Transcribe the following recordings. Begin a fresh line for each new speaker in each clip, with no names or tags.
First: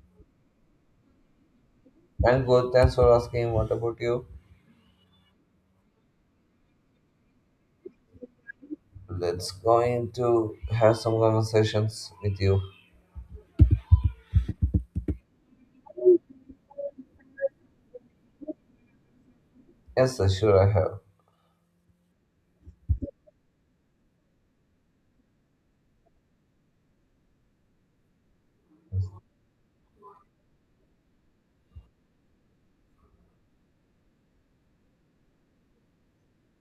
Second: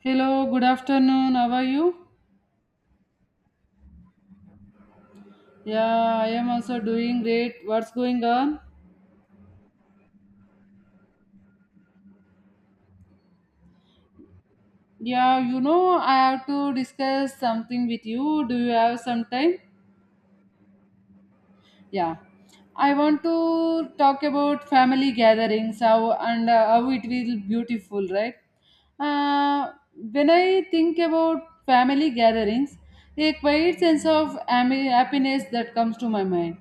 Hello, good afternoon. How are you?
I'm good. Thanks for asking. What about you?
Yeah, I am also doing great. What's going on?
Let's going to have some conversations with you.
Yeah, I have to discuss something with you. Do you have some time?
Yes, sir, sure I have.
Yeah. I want to talk about family gatherings, how it will beautiful, right? uh, when I think about family gatherings, a quiet sense of happiness that comes to my mind.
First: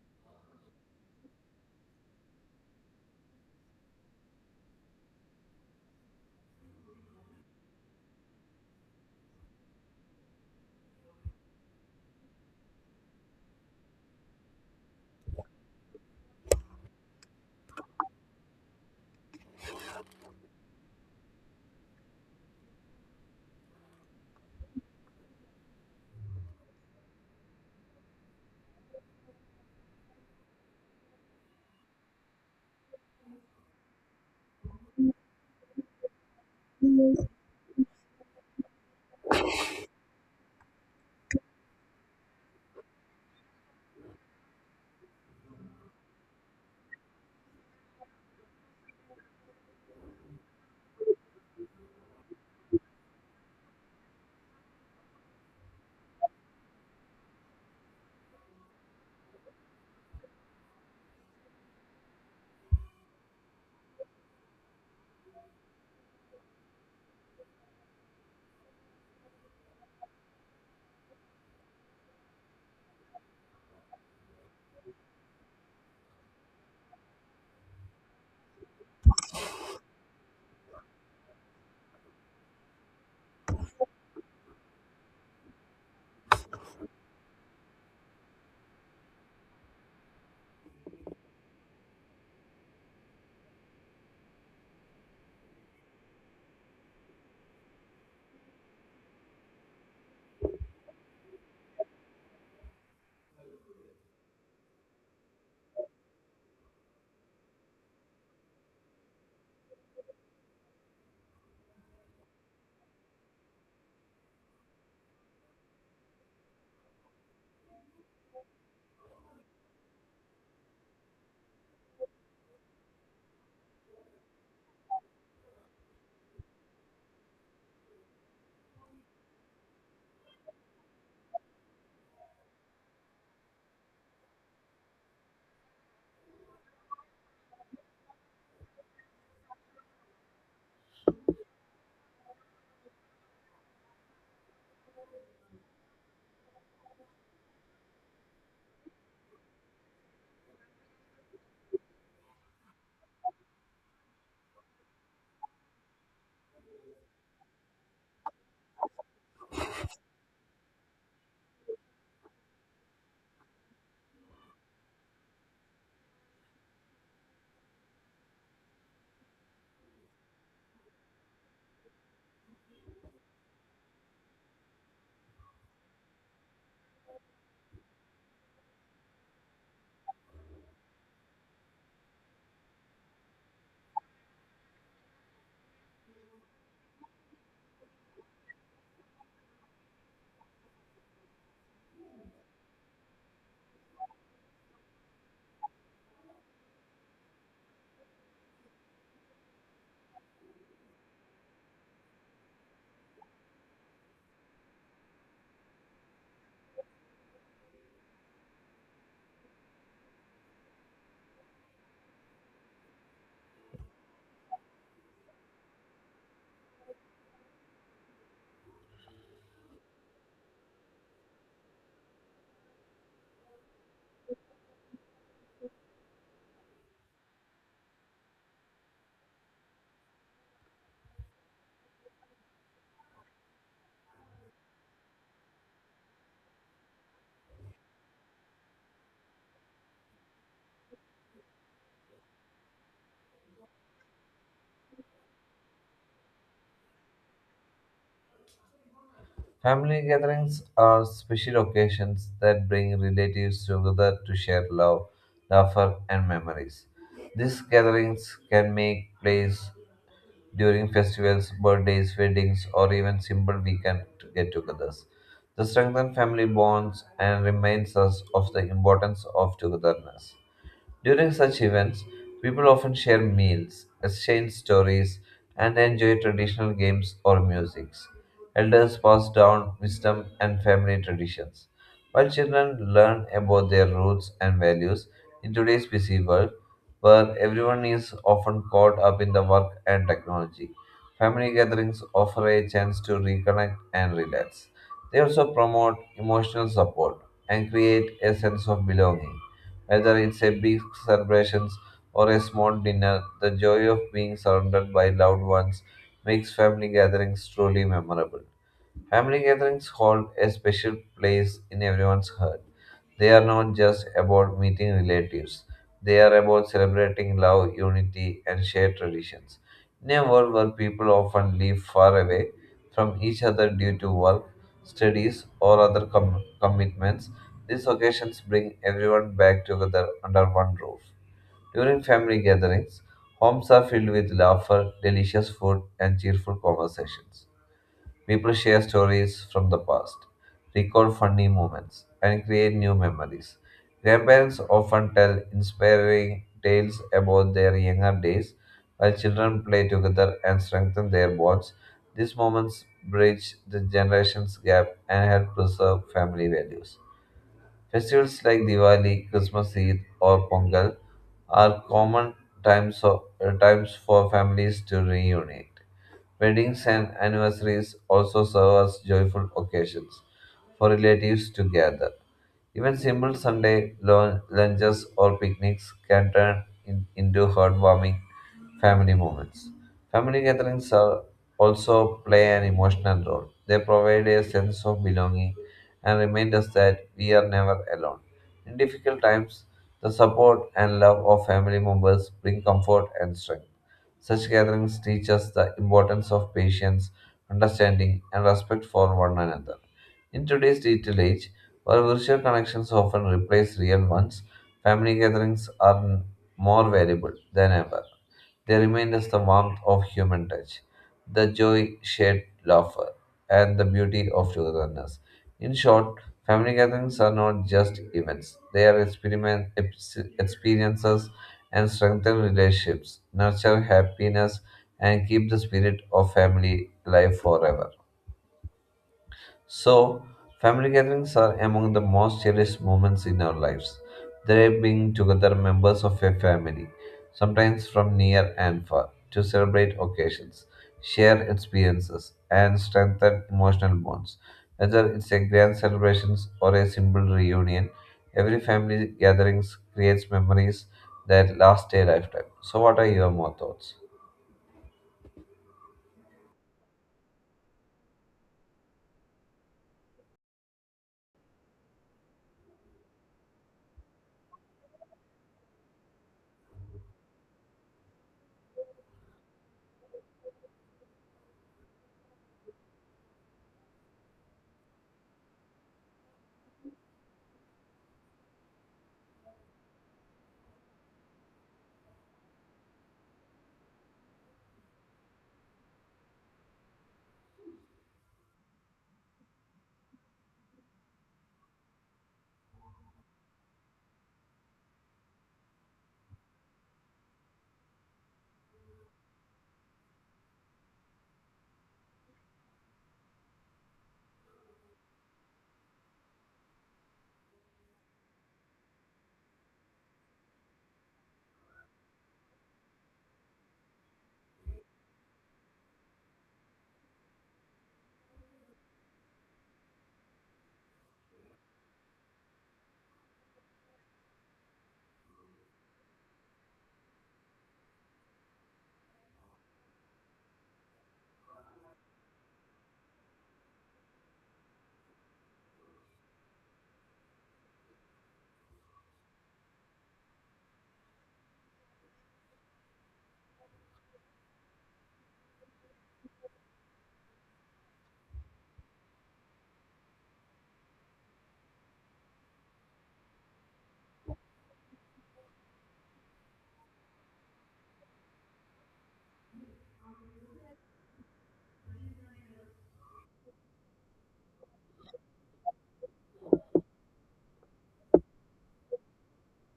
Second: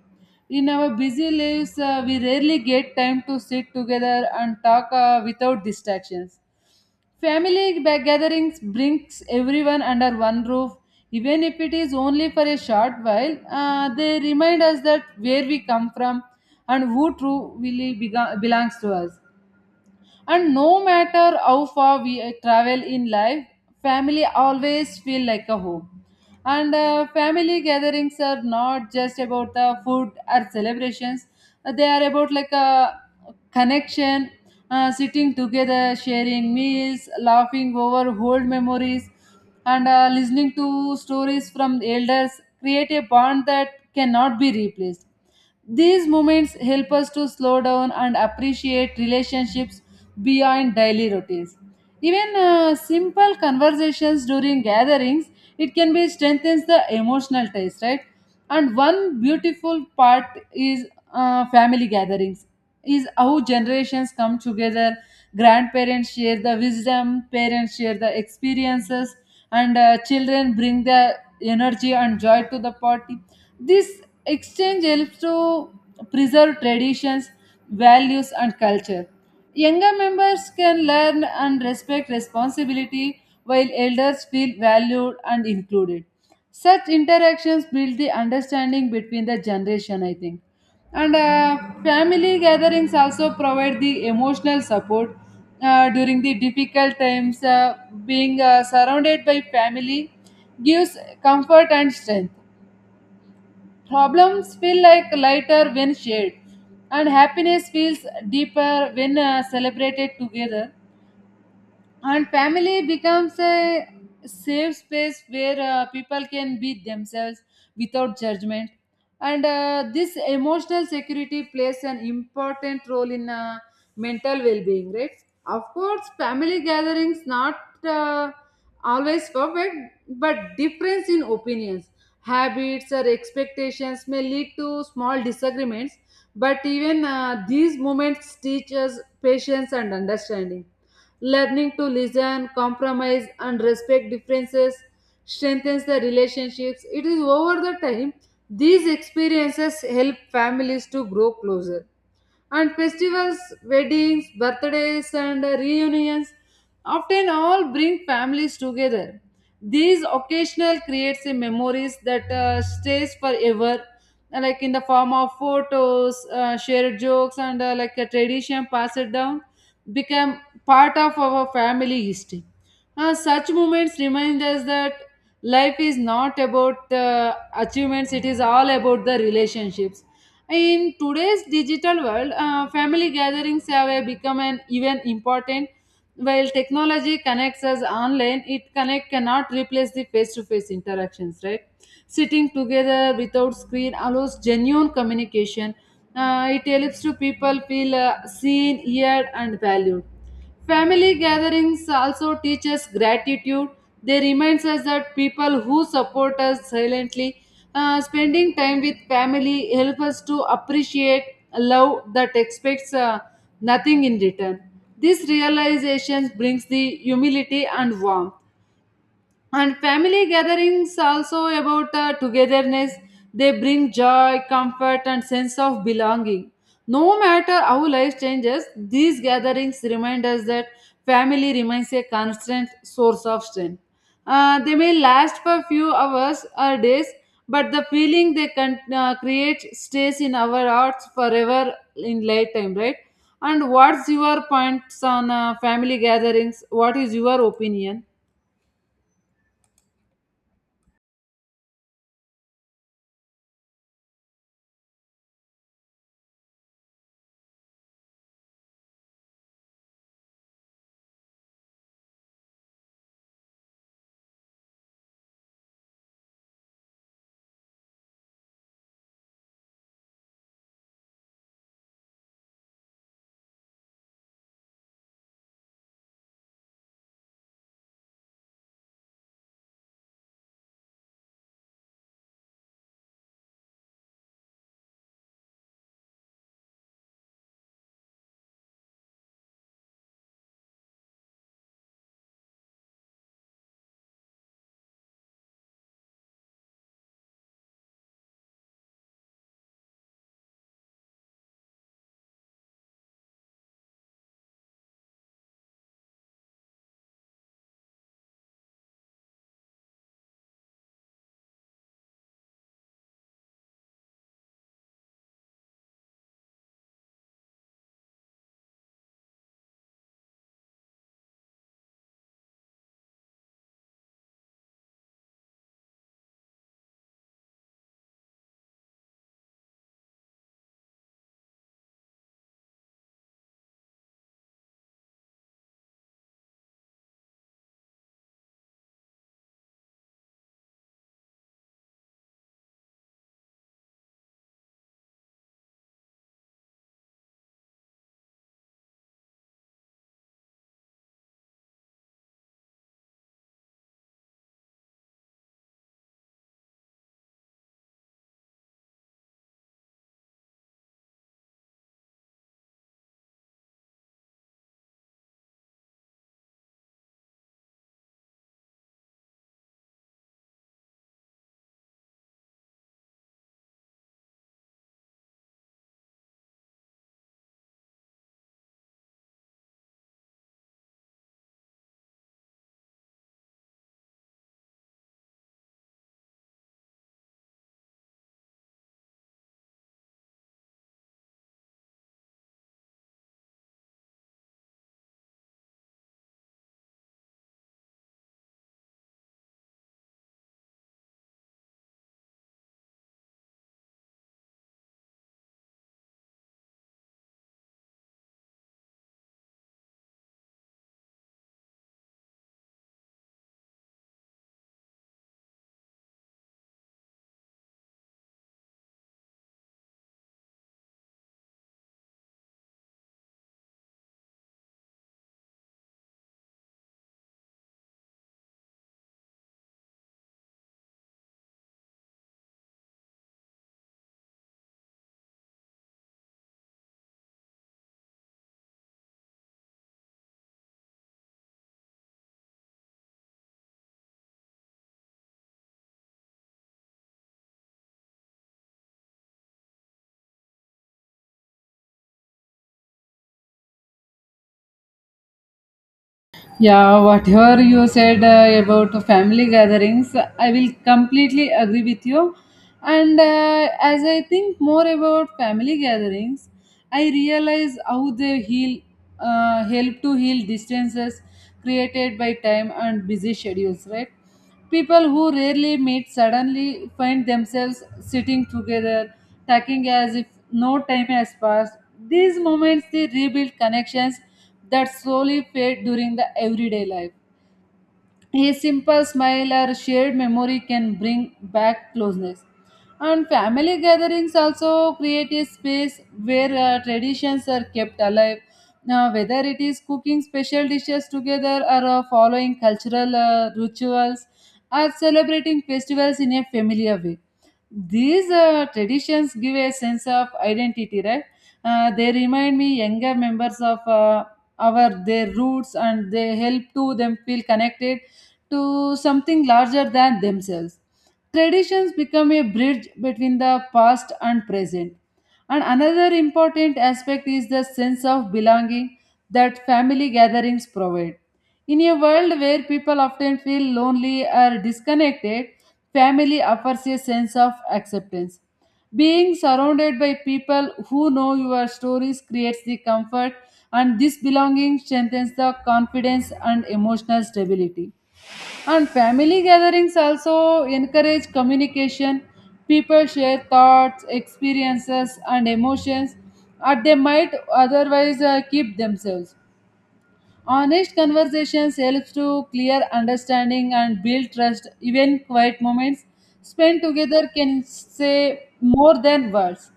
In our busy lives, we rarely get time to sit together and talk without distractions. Family gatherings brings everyone under one roof, even if it is only for a short while. They remind us that where we come from and who truly belongs to us, and no matter how far we travel in life, family always feel like a home. And family gatherings are not just about the food or celebrations. They are about, like, a connection, sitting together, sharing meals, laughing over old memories, and listening to stories from elders create a bond that cannot be replaced. These moments help us to slow down and appreciate relationships beyond daily routines. Even simple conversations during gatherings, it can be strengthens the emotional ties, right? And one beautiful part is family gatherings, is how generations come together. Grandparents share the wisdom, parents share the experiences, and children bring the energy and joy to the party. This exchange helps to preserve traditions, values, and culture. Younger members can learn and respect responsibility while elders feel valued and included. Such interactions build the understanding between the generation, I think. And family gatherings also provide the emotional support during the difficult times. Being surrounded by family gives comfort and strength. Problems feel like lighter when shared, and happiness feels deeper when celebrated together, and family becomes a safe space where people can be themselves without judgment. And this emotional security plays an important role in mental well-being, right? Of course, family gatherings not uh, always perfect, but difference in opinions, habits or expectations may lead to small disagreements, but even these moments teach us patience and understanding. Learning to listen, compromise, and respect differences strengthens the relationships. It is over the time, these experiences help families to grow closer. And festivals, weddings, birthdays, and reunions often all bring families together. These occasional creates a memories that stays forever, like in the form of photos, shared jokes, and like a tradition passed down, become part of our family history. Such moments remind us that life is not about the achievements; it is all about the relationships. In today's digital world, family gatherings have become an even important. While technology connects us online, it connect cannot replace the face-to-face interactions. Right, sitting together without screen allows genuine communication. It helps to people feel seen, heard, and valued. Family gatherings also teach us gratitude. They remind us that people who support us silently, spending time with family, help us to appreciate love that expects nothing in return. This realization brings the humility and warmth. And family gatherings also about togetherness. They bring joy, comfort, and sense of belonging. No matter how life changes, these gatherings remind us that family remains a constant source of strength. They may last for few hours or days, but the feeling they can create stays in our hearts forever in lifetime, right? And what's your points on family gatherings? What is your opinion?
Family gatherings are special occasions that bring relatives together to share love, laughter, and memories. These gatherings can make place during festivals, birthdays, weddings, or even simple weekend get-togethers. They strengthen family bonds and reminds us of the importance of togetherness. During such events, people often share meals, exchange stories, and enjoy traditional games or musics. Elders pass down wisdom and family traditions, while children learn about their roots and values in today's busy world, where everyone is often caught up in the work and technology. Family gatherings offer a chance to reconnect and relax. They also promote emotional support and create a sense of belonging. Whether it's a big celebrations or a small dinner, the joy of being surrounded by loved ones makes family gatherings truly memorable. Family gatherings hold a special place in everyone's heart. They are not just about meeting relatives, they are about celebrating love, unity, and shared traditions. In a world where people often live far away from each other due to work, studies, or other commitments, these occasions bring everyone back together under one roof. During family gatherings, homes are filled with laughter, delicious food, and cheerful conversations. People share stories from the past, recall funny moments, and create new memories. Grandparents often tell inspiring tales about their younger days, while children play together and strengthen their bonds. These moments bridge the generations gap and help preserve family values. Festivals like Diwali, Christmas Eid, or Pongal are common times for families to reunite. Weddings and anniversaries also serve as joyful occasions for relatives to gather. Even simple Sunday lunches or picnics can turn into heartwarming family moments. Family gatherings are also play an emotional role. They provide a sense of belonging and remind us that we are never alone. In difficult times, the support and love of family members bring comfort and strength. Such gatherings teach us the importance of patience, understanding, and respect for one another. In today's digital age, where virtual connections often replace real ones, family gatherings are more valuable than ever. They remind us the warmth of human touch, the joy shared laughter, and the beauty of togetherness. In short, family gatherings are not just events, they are experiences and strengthen relationships, nurture happiness, and keep the spirit of family alive forever. So, family gatherings are among the most cherished moments in our lives. They bring together members of a family, sometimes from near and far, to celebrate occasions, share experiences, and strengthen emotional bonds. Whether it's a grand celebration or a simple reunion, every family gathering creates memories that last a lifetime. So, what are your more thoughts?
Yeah, whatever you said about family gatherings, I will completely agree with you. And as I think more about family gatherings, I realize how they heal, help to heal distances created by time and busy schedules, right? People who rarely meet suddenly find themselves sitting together, talking as if no time has passed. These moments they rebuild connections that slowly fade during the everyday life. A simple smile or shared memory can bring back closeness. And family gatherings also create a space where traditions are kept alive. Now, whether it is cooking special dishes together or following cultural rituals or celebrating festivals in a familiar way, these traditions give a sense of identity, right? They remind me younger members of our their roots, and they help to them feel connected to something larger than themselves. Traditions become a bridge between the past and present. And another important aspect is the sense of belonging that family gatherings provide. In a world where people often feel lonely or disconnected, family offers a sense of acceptance. Being surrounded by people who know your stories creates the comfort, and this belonging strengthens the confidence and emotional stability. And family gatherings also encourage communication. People share thoughts, experiences, and emotions, and they might otherwise keep themselves. Honest conversations helps to clear understanding and build trust. Even quiet moments spent together can say more than words.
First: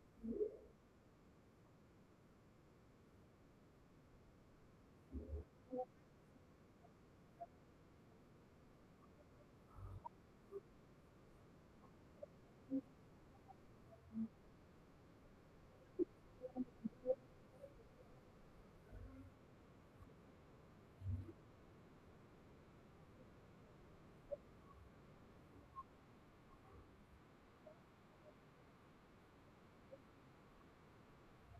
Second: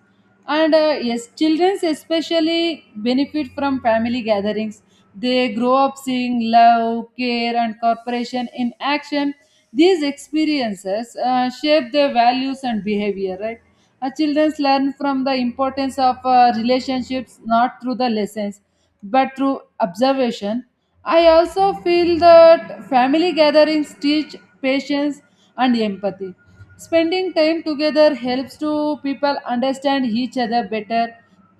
And yes, children especially benefit from family gatherings. They grow up seeing love, care, and cooperation in action. These experiences shape their values and behavior, right? Children learn from the importance of relationships not through the lessons but through observation. I also feel that family gatherings teach patience and empathy. Spending time together helps to people understand each other better.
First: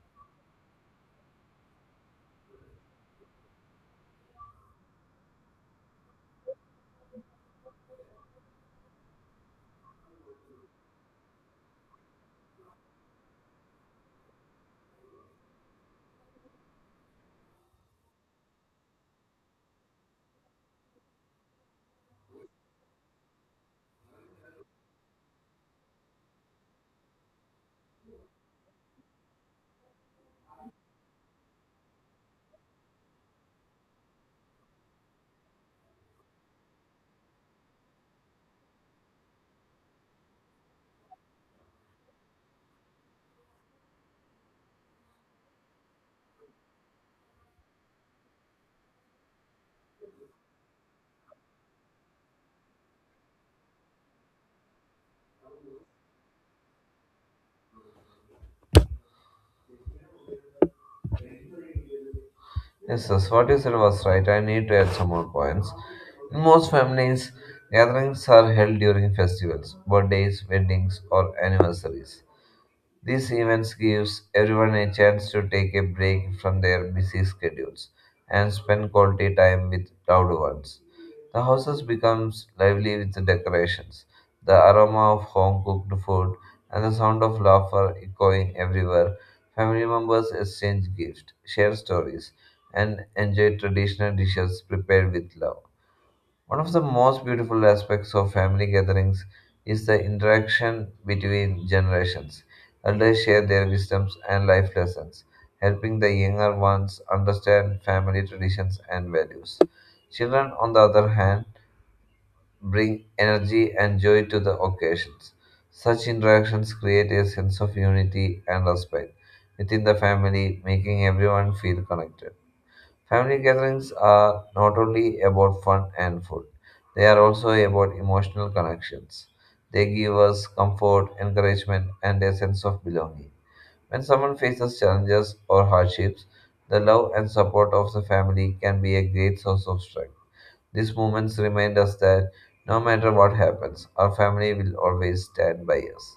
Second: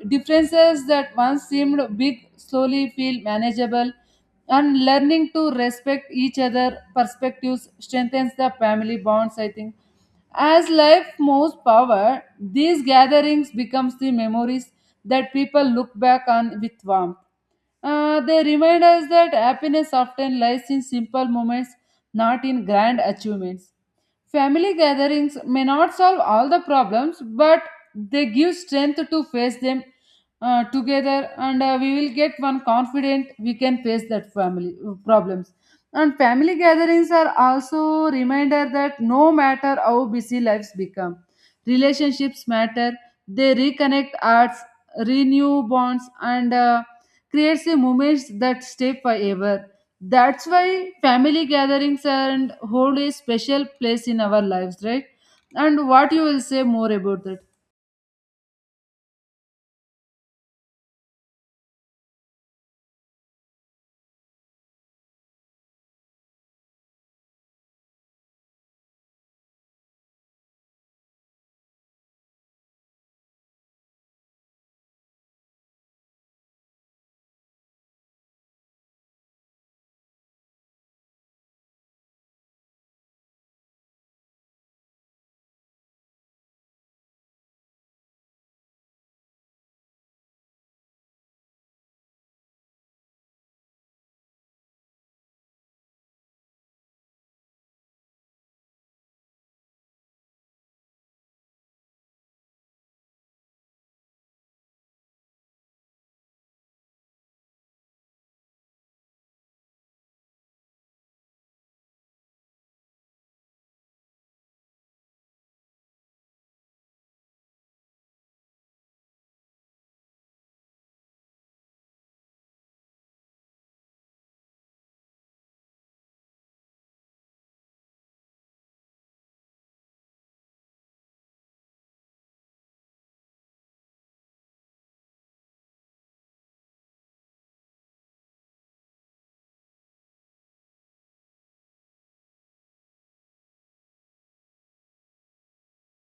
Differences that once seemed big slowly feel manageable, and learning to respect each other perspectives strengthens the family bonds, I think. As life moves power, these gatherings becomes the memories that people look back on with warmth. They remind us that happiness often lies in simple moments, not in grand achievements. Family gatherings may not solve all the problems, but they give strength to face them together, and we will get one confident we can face that family problems. And family gatherings are also reminder that no matter how busy lives become, relationships matter. They reconnect hearts, renew bonds, and creates the moments that stay forever. That's why family gatherings and hold a special place in our lives, right? And what you will say more about that?
Yes, yes, what you said was right. I need to add some more points. In most families, gatherings are held during festivals, birthdays, weddings, or anniversaries. These events gives everyone a chance to take a break from their busy schedules and spend quality time with loved ones. The houses becomes lively with the decorations, the aroma of home cooked food, and the sound of laughter echoing everywhere. Family members exchange gifts, share stories, and enjoy traditional dishes prepared with love. One of the most beautiful aspects of family gatherings is the interaction between generations. Elders share their wisdoms and life lessons, helping the younger ones understand family traditions and values. Children, on the other hand, bring energy and joy to the occasions. Such interactions create a sense of unity and respect within the family, making everyone feel connected. Family gatherings are not only about fun and food, they are also about emotional connections. They give us comfort, encouragement, and a sense of belonging. When someone faces challenges or hardships, the love and support of the family can be a great source of strength. These moments remind us that no matter what happens, our family will always stand by us.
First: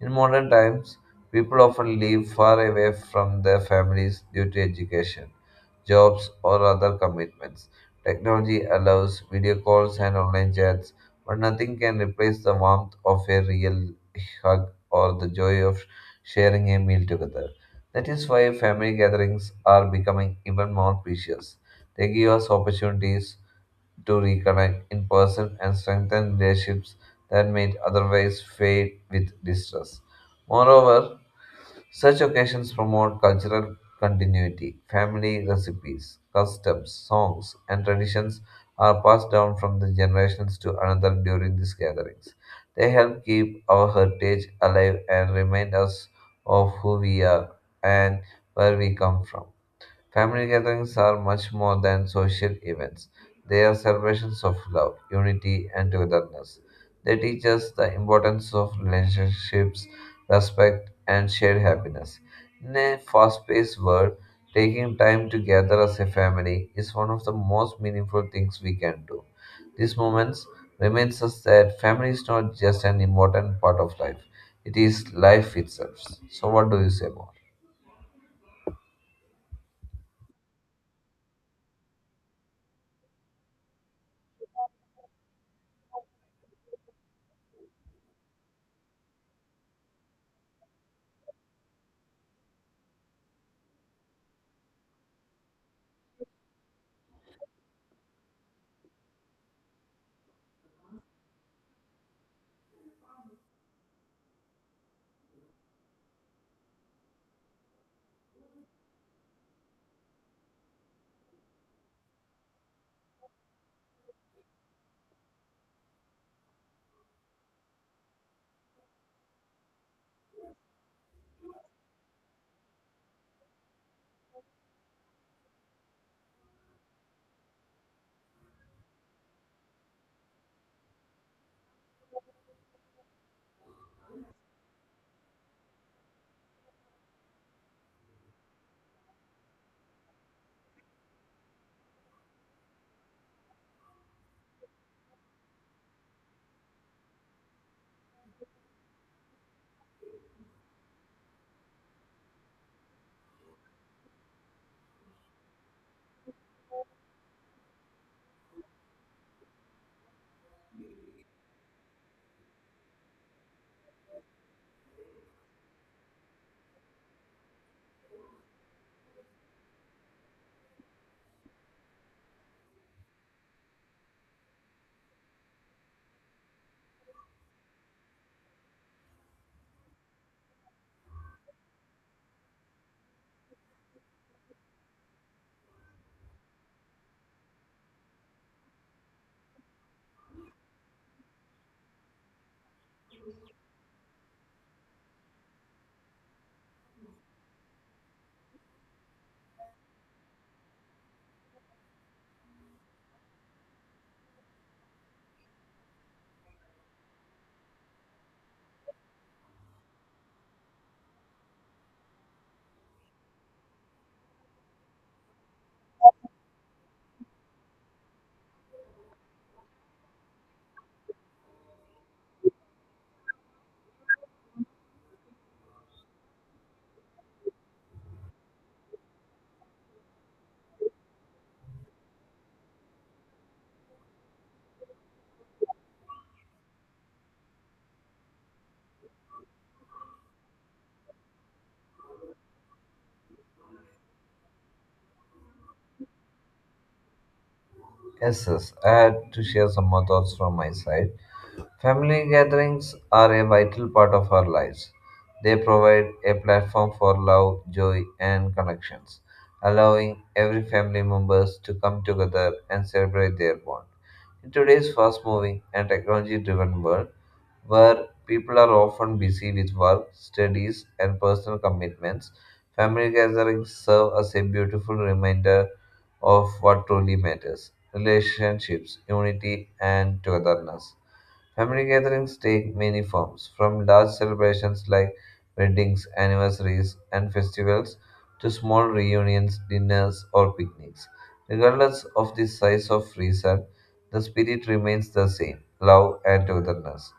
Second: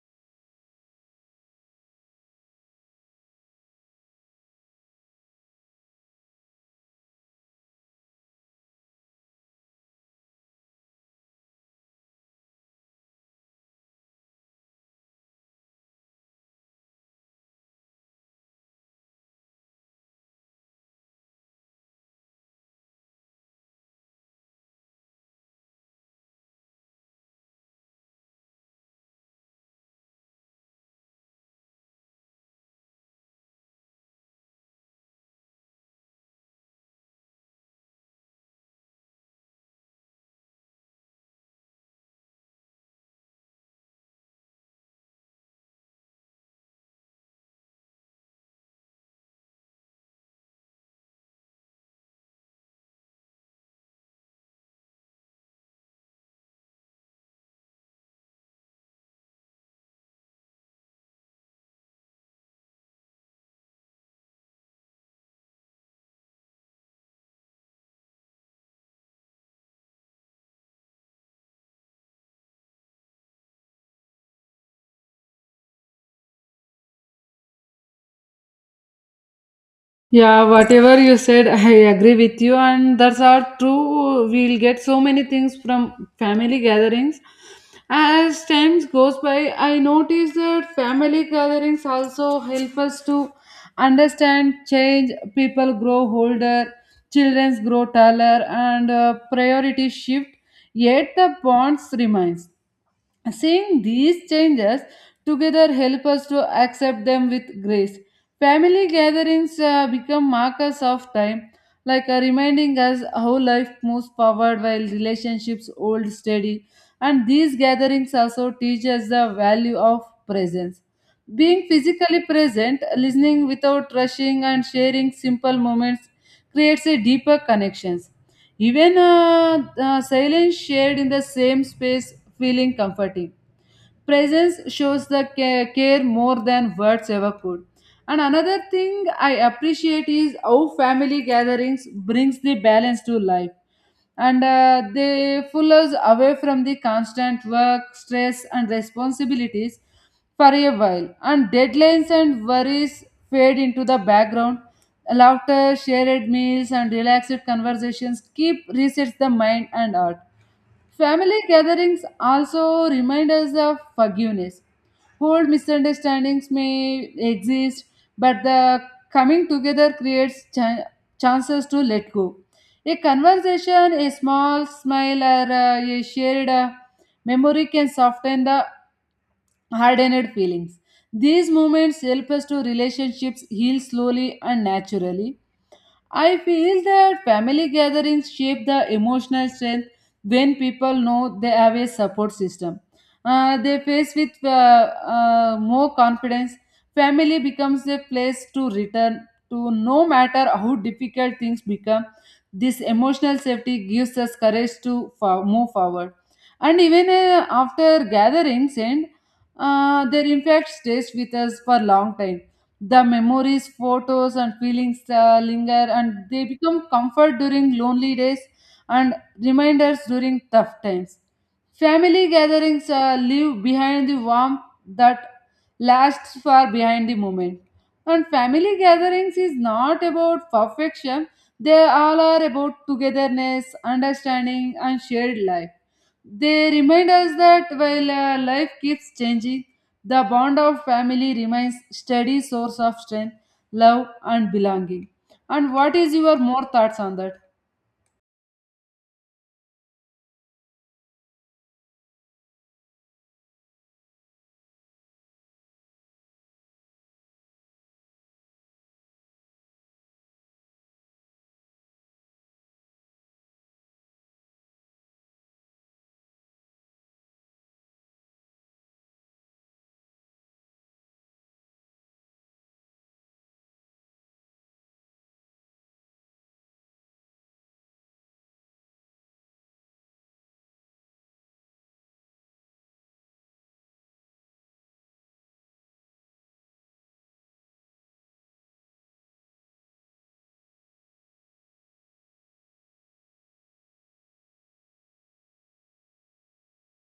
In modern times, people often live far away from their families due to education, jobs, or other commitments. Technology allows video calls and online chats, but nothing can replace the warmth of a real hug or the joy of sharing a meal together. That is why family gatherings are becoming even more precious. They give us opportunities to reconnect in person and strengthen relationships that might otherwise fade with distress. Moreover, such occasions promote cultural continuity. Family recipes, customs, songs, and traditions are passed down from the generations to another during these gatherings. They help keep our heritage alive and remind us of who we are and where we come from. Family gatherings are much more than social events. They are celebrations of love, unity, and togetherness. They teach us the importance of relationships, respect, and shared happiness. In a fast paced world, taking time to gather as a family is one of the most meaningful things we can do. These moments reminds us that family is not just an important part of life, it is life itself. So, what do you say more?
Yeah, whatever you said, I agree with you, and that's are true. We'll get so many things from family gatherings. As times goes by, I notice that family gatherings also help us to understand change. People grow older, children grow taller, and priorities shift. Yet the bonds remains. Seeing these changes together help us to accept them with grace. Family gatherings become markers of time, like reminding us how life moves forward while relationships hold steady. And these gatherings also teach us the value of presence. Being physically present, listening without rushing, and sharing simple moments creates a deeper connections. Even silence shared in the same space feeling comforting. Presence shows the care more than words ever could. And another thing I appreciate is how family gatherings brings the balance to life, and they pull us away from the constant work, stress, and responsibilities for a while. And deadlines and worries fade into the background. Laughter, shared meals, and relaxed conversations keep resets the mind and heart. Family gatherings also remind us of forgiveness. Old misunderstandings may exist, but the coming together creates chances to let go. A conversation, a small smile, or a shared memory can soften the hardened feelings. These moments help us to relationships heal slowly and naturally. I feel that family gatherings shape the emotional strength when people know they have a support system. They face with more confidence. Family becomes a place to return to no matter how difficult things become. This emotional safety gives us courage to move forward. And even after gatherings end, their impact stays with us for a long time. The memories, photos, and feelings linger, and they become comfort during lonely days and reminders during tough times. Family gatherings leave behind the warmth that lasts far behind the moment. And family gatherings is not about perfection, they all are about togetherness, understanding, and shared life. They remind us that while life keeps changing, the bond of family remains steady source of strength, love and belonging. And what is your more thoughts on that?
Yes, yes. I had to share some more thoughts from my side. Family gatherings are a vital part of our lives. They provide a platform for love, joy, and connections, allowing every family members to come together and celebrate their bond. In today's fast-moving and technology-driven world, where people are often busy with work, studies, and personal commitments, family gatherings serve as a beautiful reminder of what truly matters relationships, unity, and togetherness. Family gatherings take many forms, from large celebrations like weddings, anniversaries, and festivals to small reunions, dinners, or picnics. Regardless of the size of reason, the spirit remains the same love and togetherness.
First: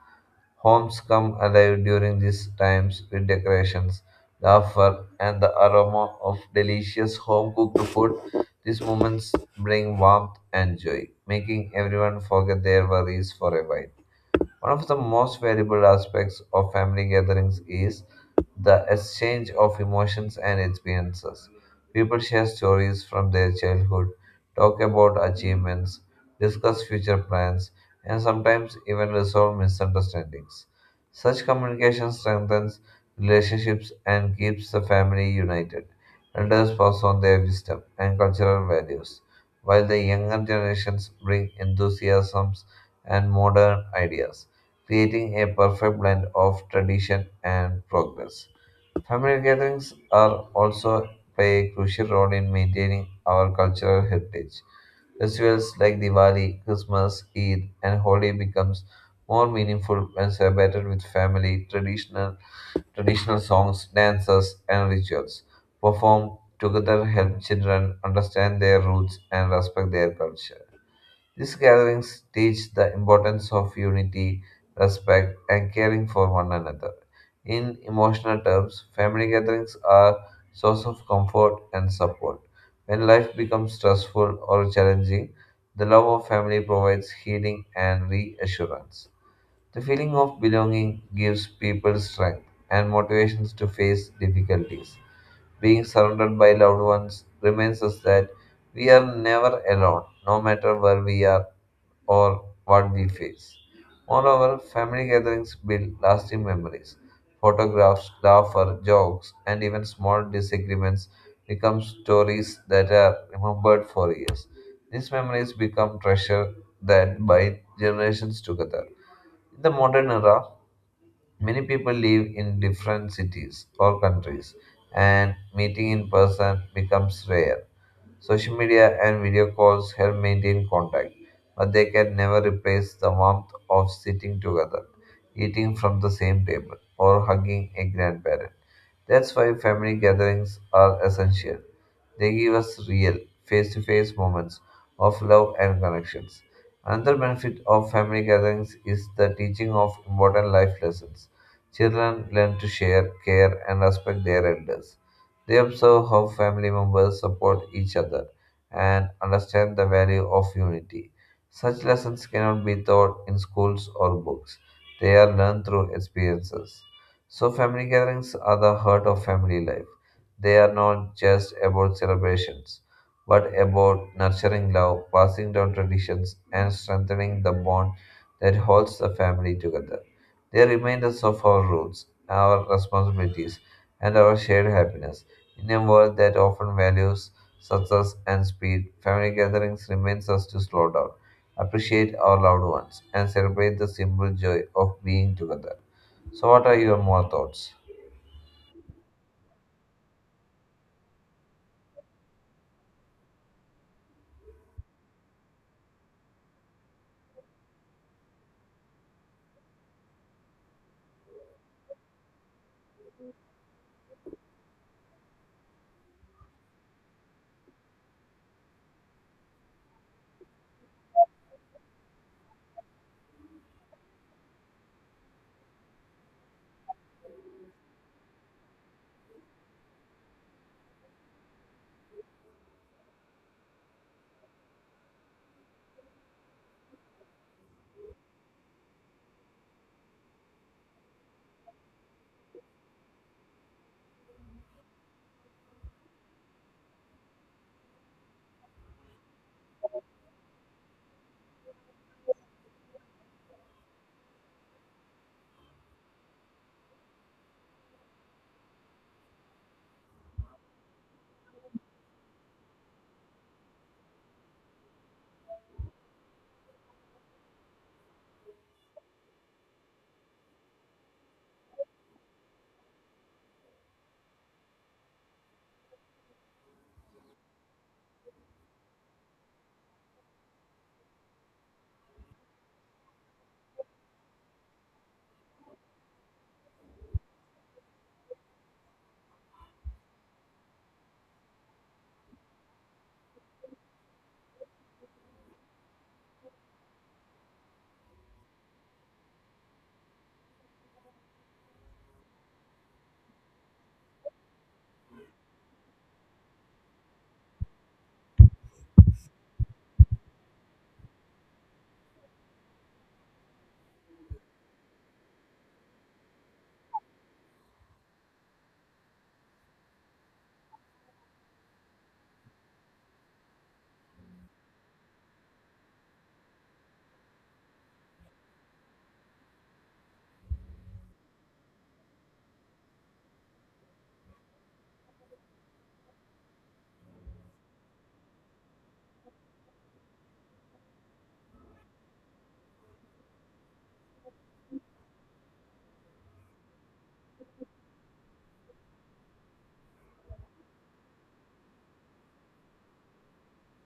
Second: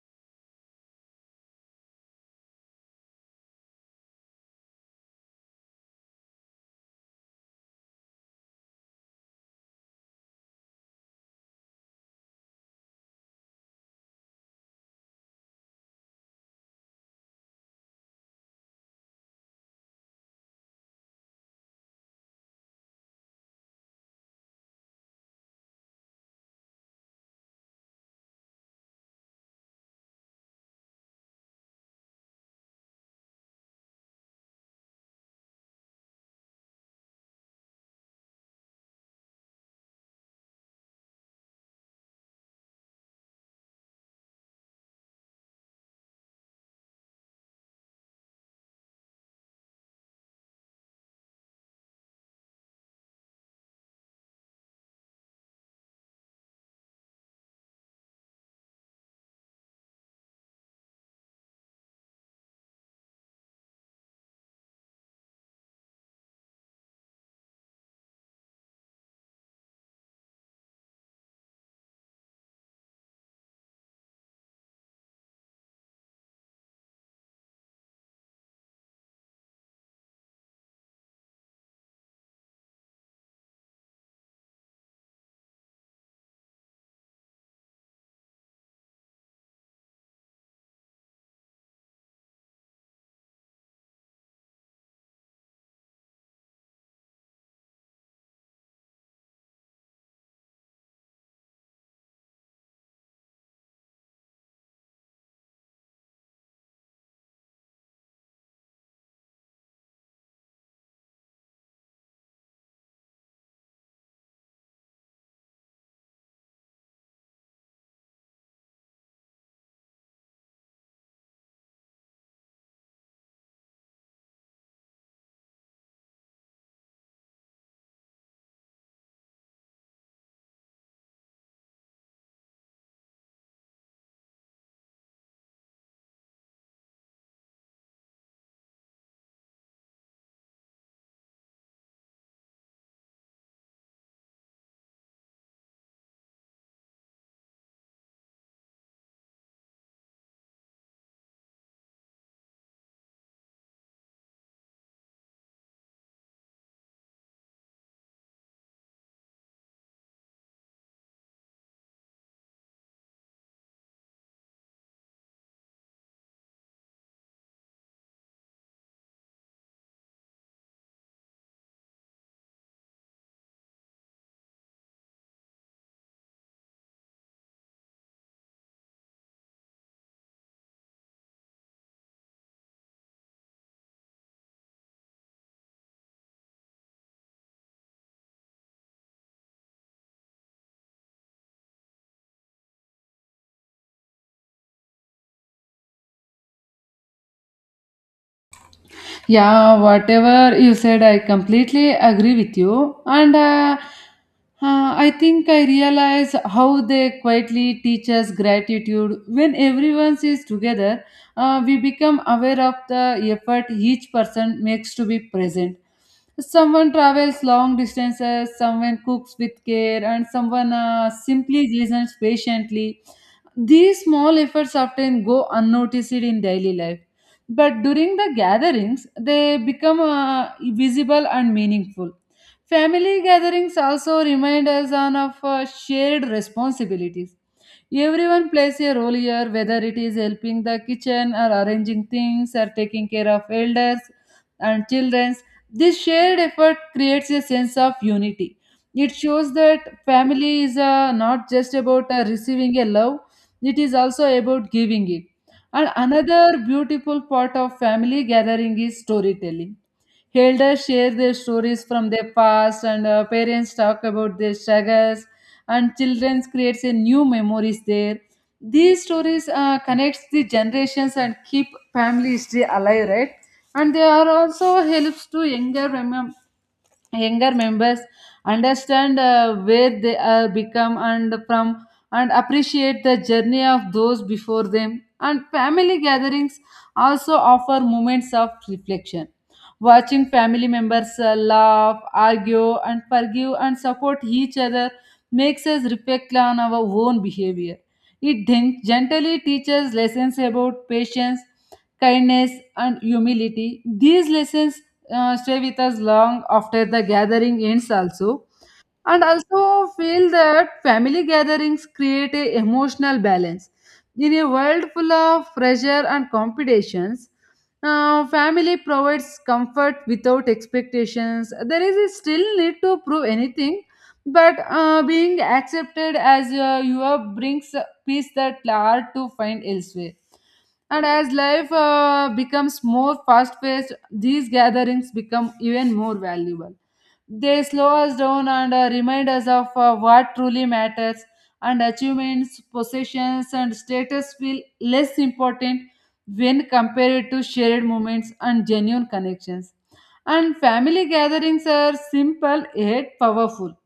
Homes come alive during these times with decorations, laughter, and the aroma of delicious home cooked food. These moments bring warmth and joy, making everyone forget their worries for a while. One of the most valuable aspects of family gatherings is the exchange of emotions and experiences. People share stories from their childhood, talk about achievements, discuss future plans, and sometimes even resolve misunderstandings. Such communication strengthens relationships and keeps the family united. Elders pass on their wisdom and cultural values, while the younger generations bring enthusiasms and modern ideas creating a perfect blend of tradition and progress. Family gatherings are also play a crucial role in maintaining our cultural heritage. Festivals like Diwali, Christmas, Eid, and Holi becomes more meaningful when celebrated with family, traditional traditional songs, dances, and rituals. Performed together help children understand their roots and respect their culture. These gatherings teach the importance of unity, respect, and caring for one another. In emotional terms, family gatherings are source of comfort and support. When life becomes stressful or challenging, the love of family provides healing and reassurance. The feeling of belonging gives people strength and motivations to face difficulties being surrounded by loved ones reminds us that we are never alone, no matter where we are or what we face. Moreover, family gatherings build lasting memories. Photographs, laughter, jokes, and even small disagreements become stories that are remembered for years. These memories become treasure that bind generations together. In the modern era, many people live in different cities or countries, and meeting in person becomes rare. Social media and video calls help maintain contact, but they can never replace the warmth of sitting together, eating from the same table, or hugging a grandparent. That's why family gatherings are essential. They give us real, face to face moments of love and connections. Another benefit of family gatherings is the teaching of important life lessons. Children learn to share, care, and respect their elders. They observe how family members support each other and understand the value of unity. Such lessons cannot be taught in schools or books, they are learned through experiences. So, family gatherings are the heart of family life. They are not just about celebrations, but about nurturing love, passing down traditions, and strengthening the bond that holds the family together. They remind us of our roots, our responsibilities, and our shared happiness. In a world that often values success and speed, family gatherings reminds us to slow down, appreciate our loved ones, and celebrate the simple joy of being together. So, what are your more thoughts?
Yeah, whatever you said, I completely agree with you. And I think I realize how they quietly teach us gratitude. When everyone is together, we become aware of the effort each person makes to be present. Someone travels long distances, someone cooks with care, and someone simply listens patiently. These small efforts often go unnoticed in daily life, but during the gatherings, they become visible and meaningful. Family gatherings also remind us on of shared responsibilities. Everyone plays a role here, whether it is helping the kitchen or arranging things or taking care of elders and children. This shared effort creates a sense of unity. It shows that family is not just about receiving a love, it is also about giving it. And another beautiful part of family gathering is storytelling. Elders share their stories from their past, and parents talk about their struggles, and children creates a new memories there. These stories connects the generations and keep family history alive, right? And they are also helps to younger members understand where they are become and from and appreciate the journey of those before them. And family gatherings also offer moments of reflection. Watching family members laugh, argue, and forgive and support each other makes us reflect on our own behavior. It then gently teaches lessons about patience, kindness, and humility. These lessons stay with us long after the gathering ends, also and also feel that family gatherings create a emotional balance in a world full of pressure and competitions. Family provides comfort without expectations there is a still need to prove anything but being accepted as you are brings peace that hard to find elsewhere. And as life becomes more fast paced these gatherings become even more valuable. They slow us down and remind us of what truly matters, and achievements, possessions, and status feel less important when compared to shared moments and genuine connections. And family gatherings are simple yet powerful.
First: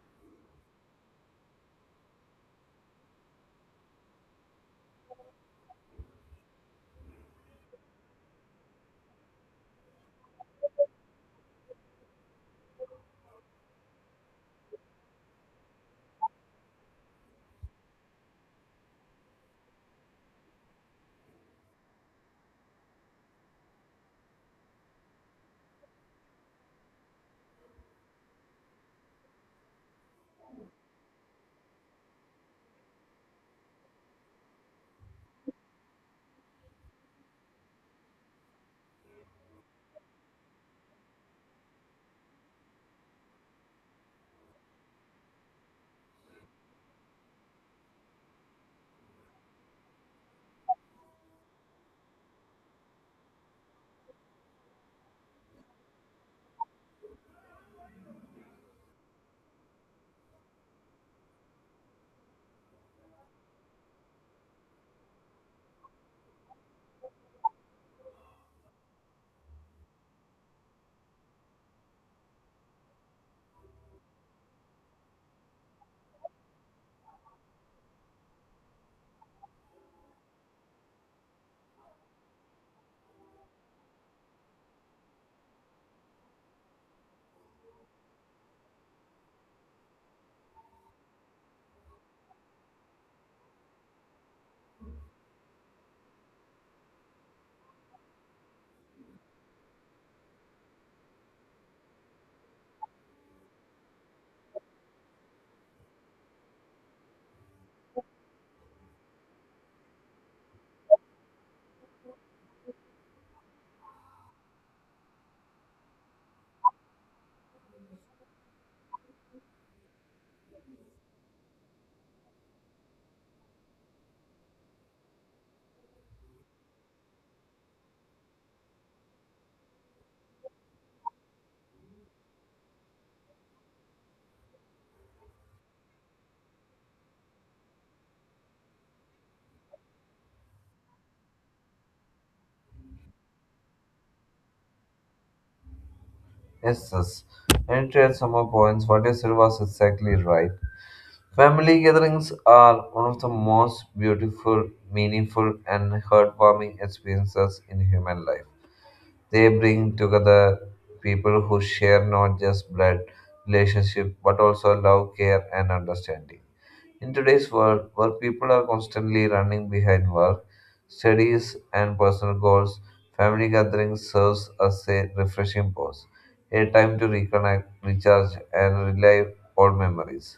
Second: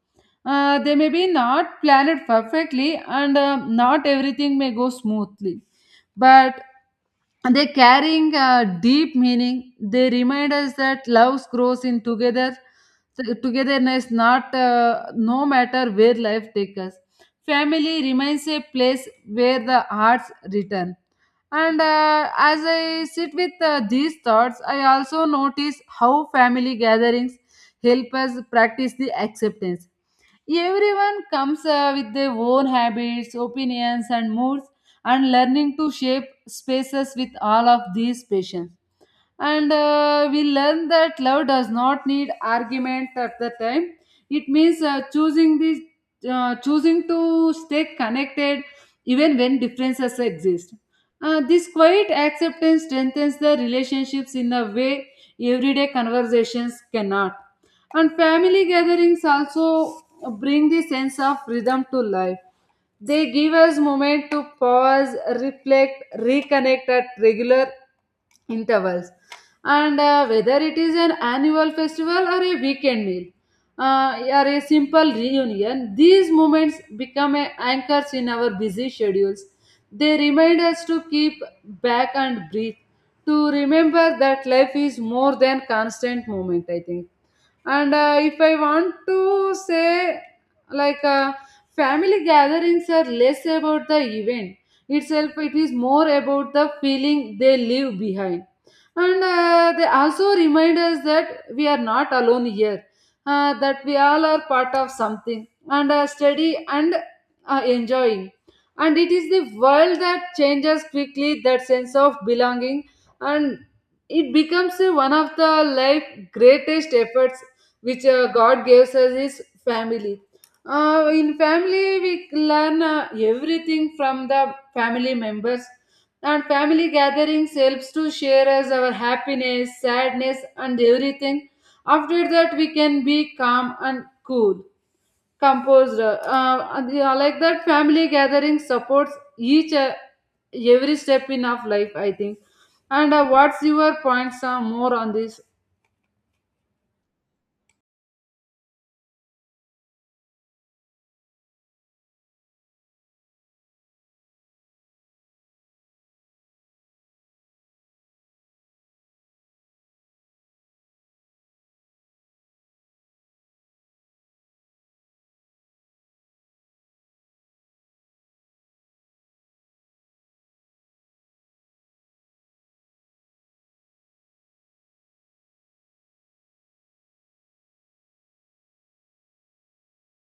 They may be not planned perfectly, and not everything may go smoothly, but and they're carrying a deep meaning. They remind us that love grows in together, so togetherness, not no matter where life takes us. Family remains a place where the hearts return. And As I sit with these thoughts, I also notice how family gatherings help us practice the acceptance. Everyone comes with their own habits, opinions, and moods, and learning to shape spaces with all of these patients. And We learn that love does not need argument at the time. It means choosing to stay connected even when differences exist. This quiet acceptance strengthens the relationships in a way everyday conversations cannot. And family gatherings also bring the sense of rhythm to life. They give us moment to pause, reflect, reconnect at regular intervals. And Whether it is an annual festival or a weekend meal or a simple reunion, these moments become a anchors in our busy schedules. They remind us to keep back and breathe, to remember that life is more than constant moment, I think. And if I want to say, like, uh, family gatherings are less about the event itself, it is more about the feeling they leave behind. And They also remind us that we are not alone here, that we all are part of something and study and enjoying. And it is the world that changes quickly, that sense of belonging, and it becomes one of the life greatest efforts which God gives us is family. In family, we learn everything from the family members, and family gatherings helps to share us our happiness, sadness, and everything. After that, we can be calm and cool, composed. And, yeah, like that, family gathering supports each every step in of life, I think. And what's your points more on this?
Yes, yes. And to add some more points, what you said was exactly right. Family gatherings are one of the most beautiful, meaningful, and heartwarming experiences in human life. They bring together people who share not just blood relationship but also love, care, and understanding. In today's world, where people are constantly running behind work, studies, and personal goals, family gatherings serves as a refreshing pause, a time to reconnect, recharge, and relive old memories.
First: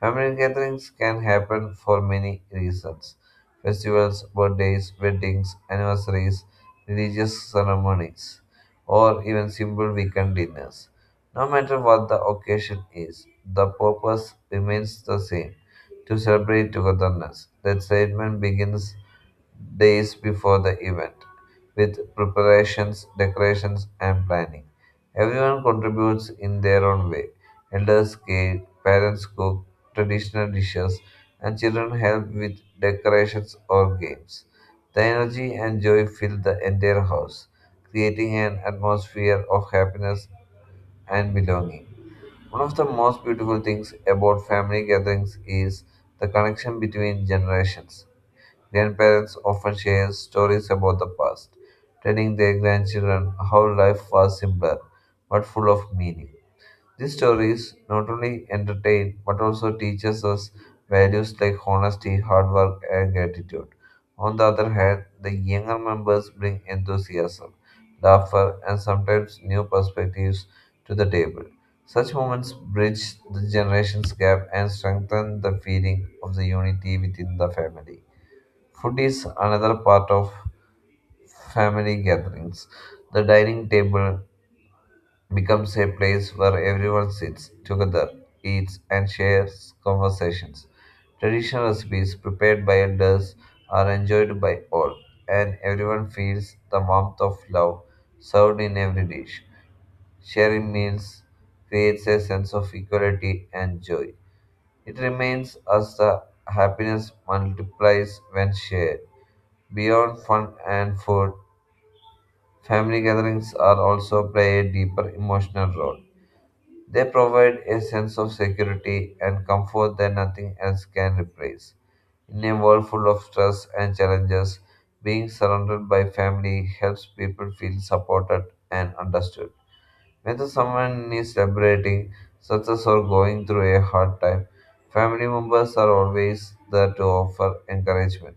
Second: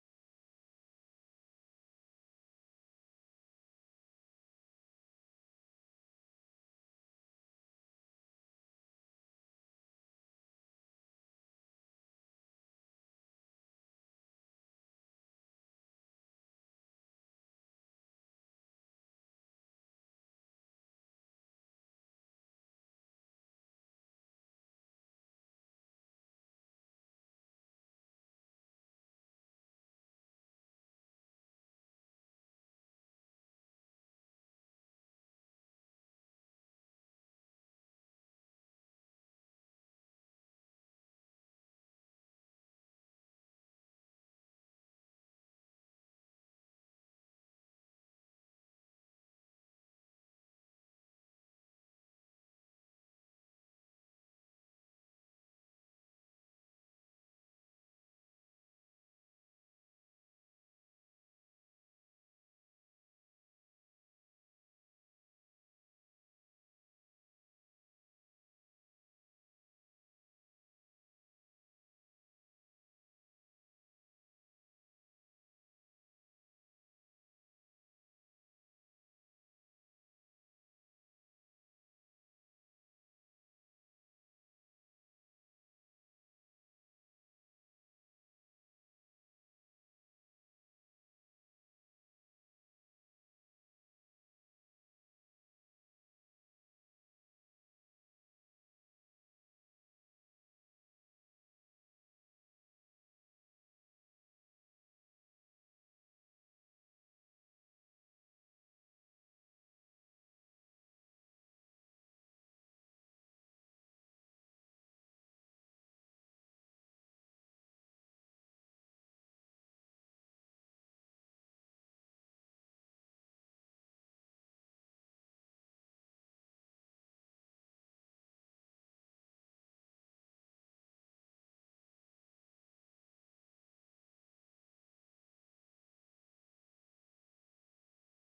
Family gatherings can happen for many reasons festivals, birthdays, weddings, anniversaries, religious ceremonies, or even simple weekend dinners. No matter what the occasion is, the purpose remains the same to celebrate togetherness. The excitement begins days before the event with preparations, decorations, and planning. Everyone contributes in their own way. Elders gate, parents cook traditional dishes, and children help with decorations or games. The energy and joy fill the entire house, creating an atmosphere of happiness and belonging. One of the most beautiful things about family gatherings is the connection between generations. Grandparents often share stories about the past, telling their grandchildren how life was simpler but full of meaning. These stories not only entertain but also teaches us values like honesty, hard work, and gratitude. On the other hand, the younger members bring enthusiasm, laughter, and sometimes new perspectives to the table. Such moments bridge the generations gap and strengthen the feeling of the unity within the family. Food is another part of family gatherings. The dining table becomes a place where everyone sits together, eats, and shares conversations. Traditional recipes prepared by elders are enjoyed by all, and everyone feels the warmth of love served in every dish. Sharing meals creates a sense of equality and joy. It remains as the happiness multiplies when shared. Beyond fun and food, family gatherings are also play a deeper emotional role they provide a sense of security and comfort that nothing else can replace. In a world full of stress and challenges, being surrounded by family helps people feel supported and understood. Whether someone is celebrating success or going through a hard time, family members are always there to offer encouragement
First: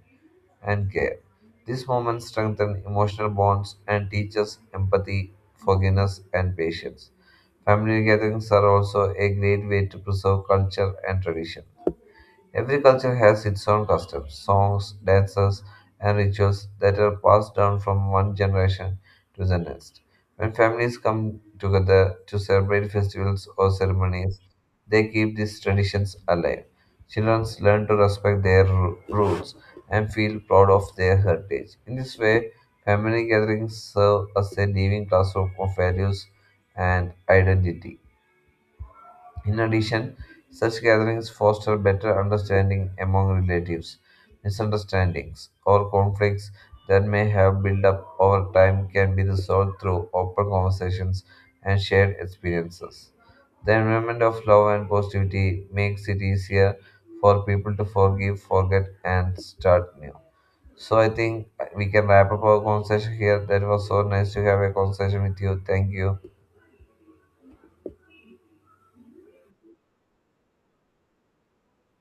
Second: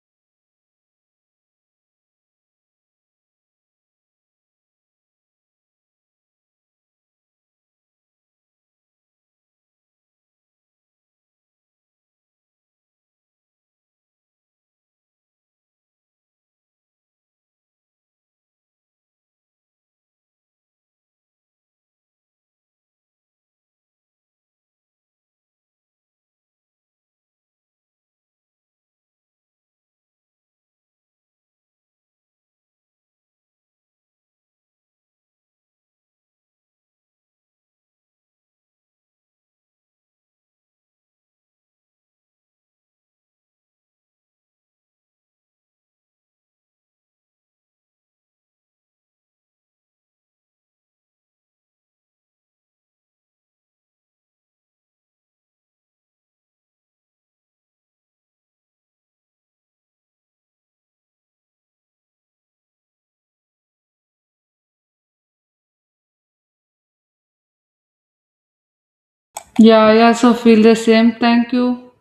and care. These moments strengthen emotional bonds and teach us empathy, forgiveness, and patience. Family gatherings are also a great way to preserve culture and tradition. Every culture has its own customs, songs, dances, and rituals that are passed down from one generation to the next. When families come together to celebrate festivals or ceremonies, they keep these traditions alive. Children learn to respect their roots and feel proud of their heritage. In this way, family gatherings serve as a living classroom of values and identity. In addition, such gatherings foster better understanding among relatives. Misunderstandings or conflicts that may have built up over time can be resolved through open conversations and shared experiences. The environment of love and positivity makes it easier for people to forgive, forget, and start new. So I think we can wrap up our conversation here. That was so nice to have a conversation with you. Thank you.
Yeah, I also feel the same. Thank you.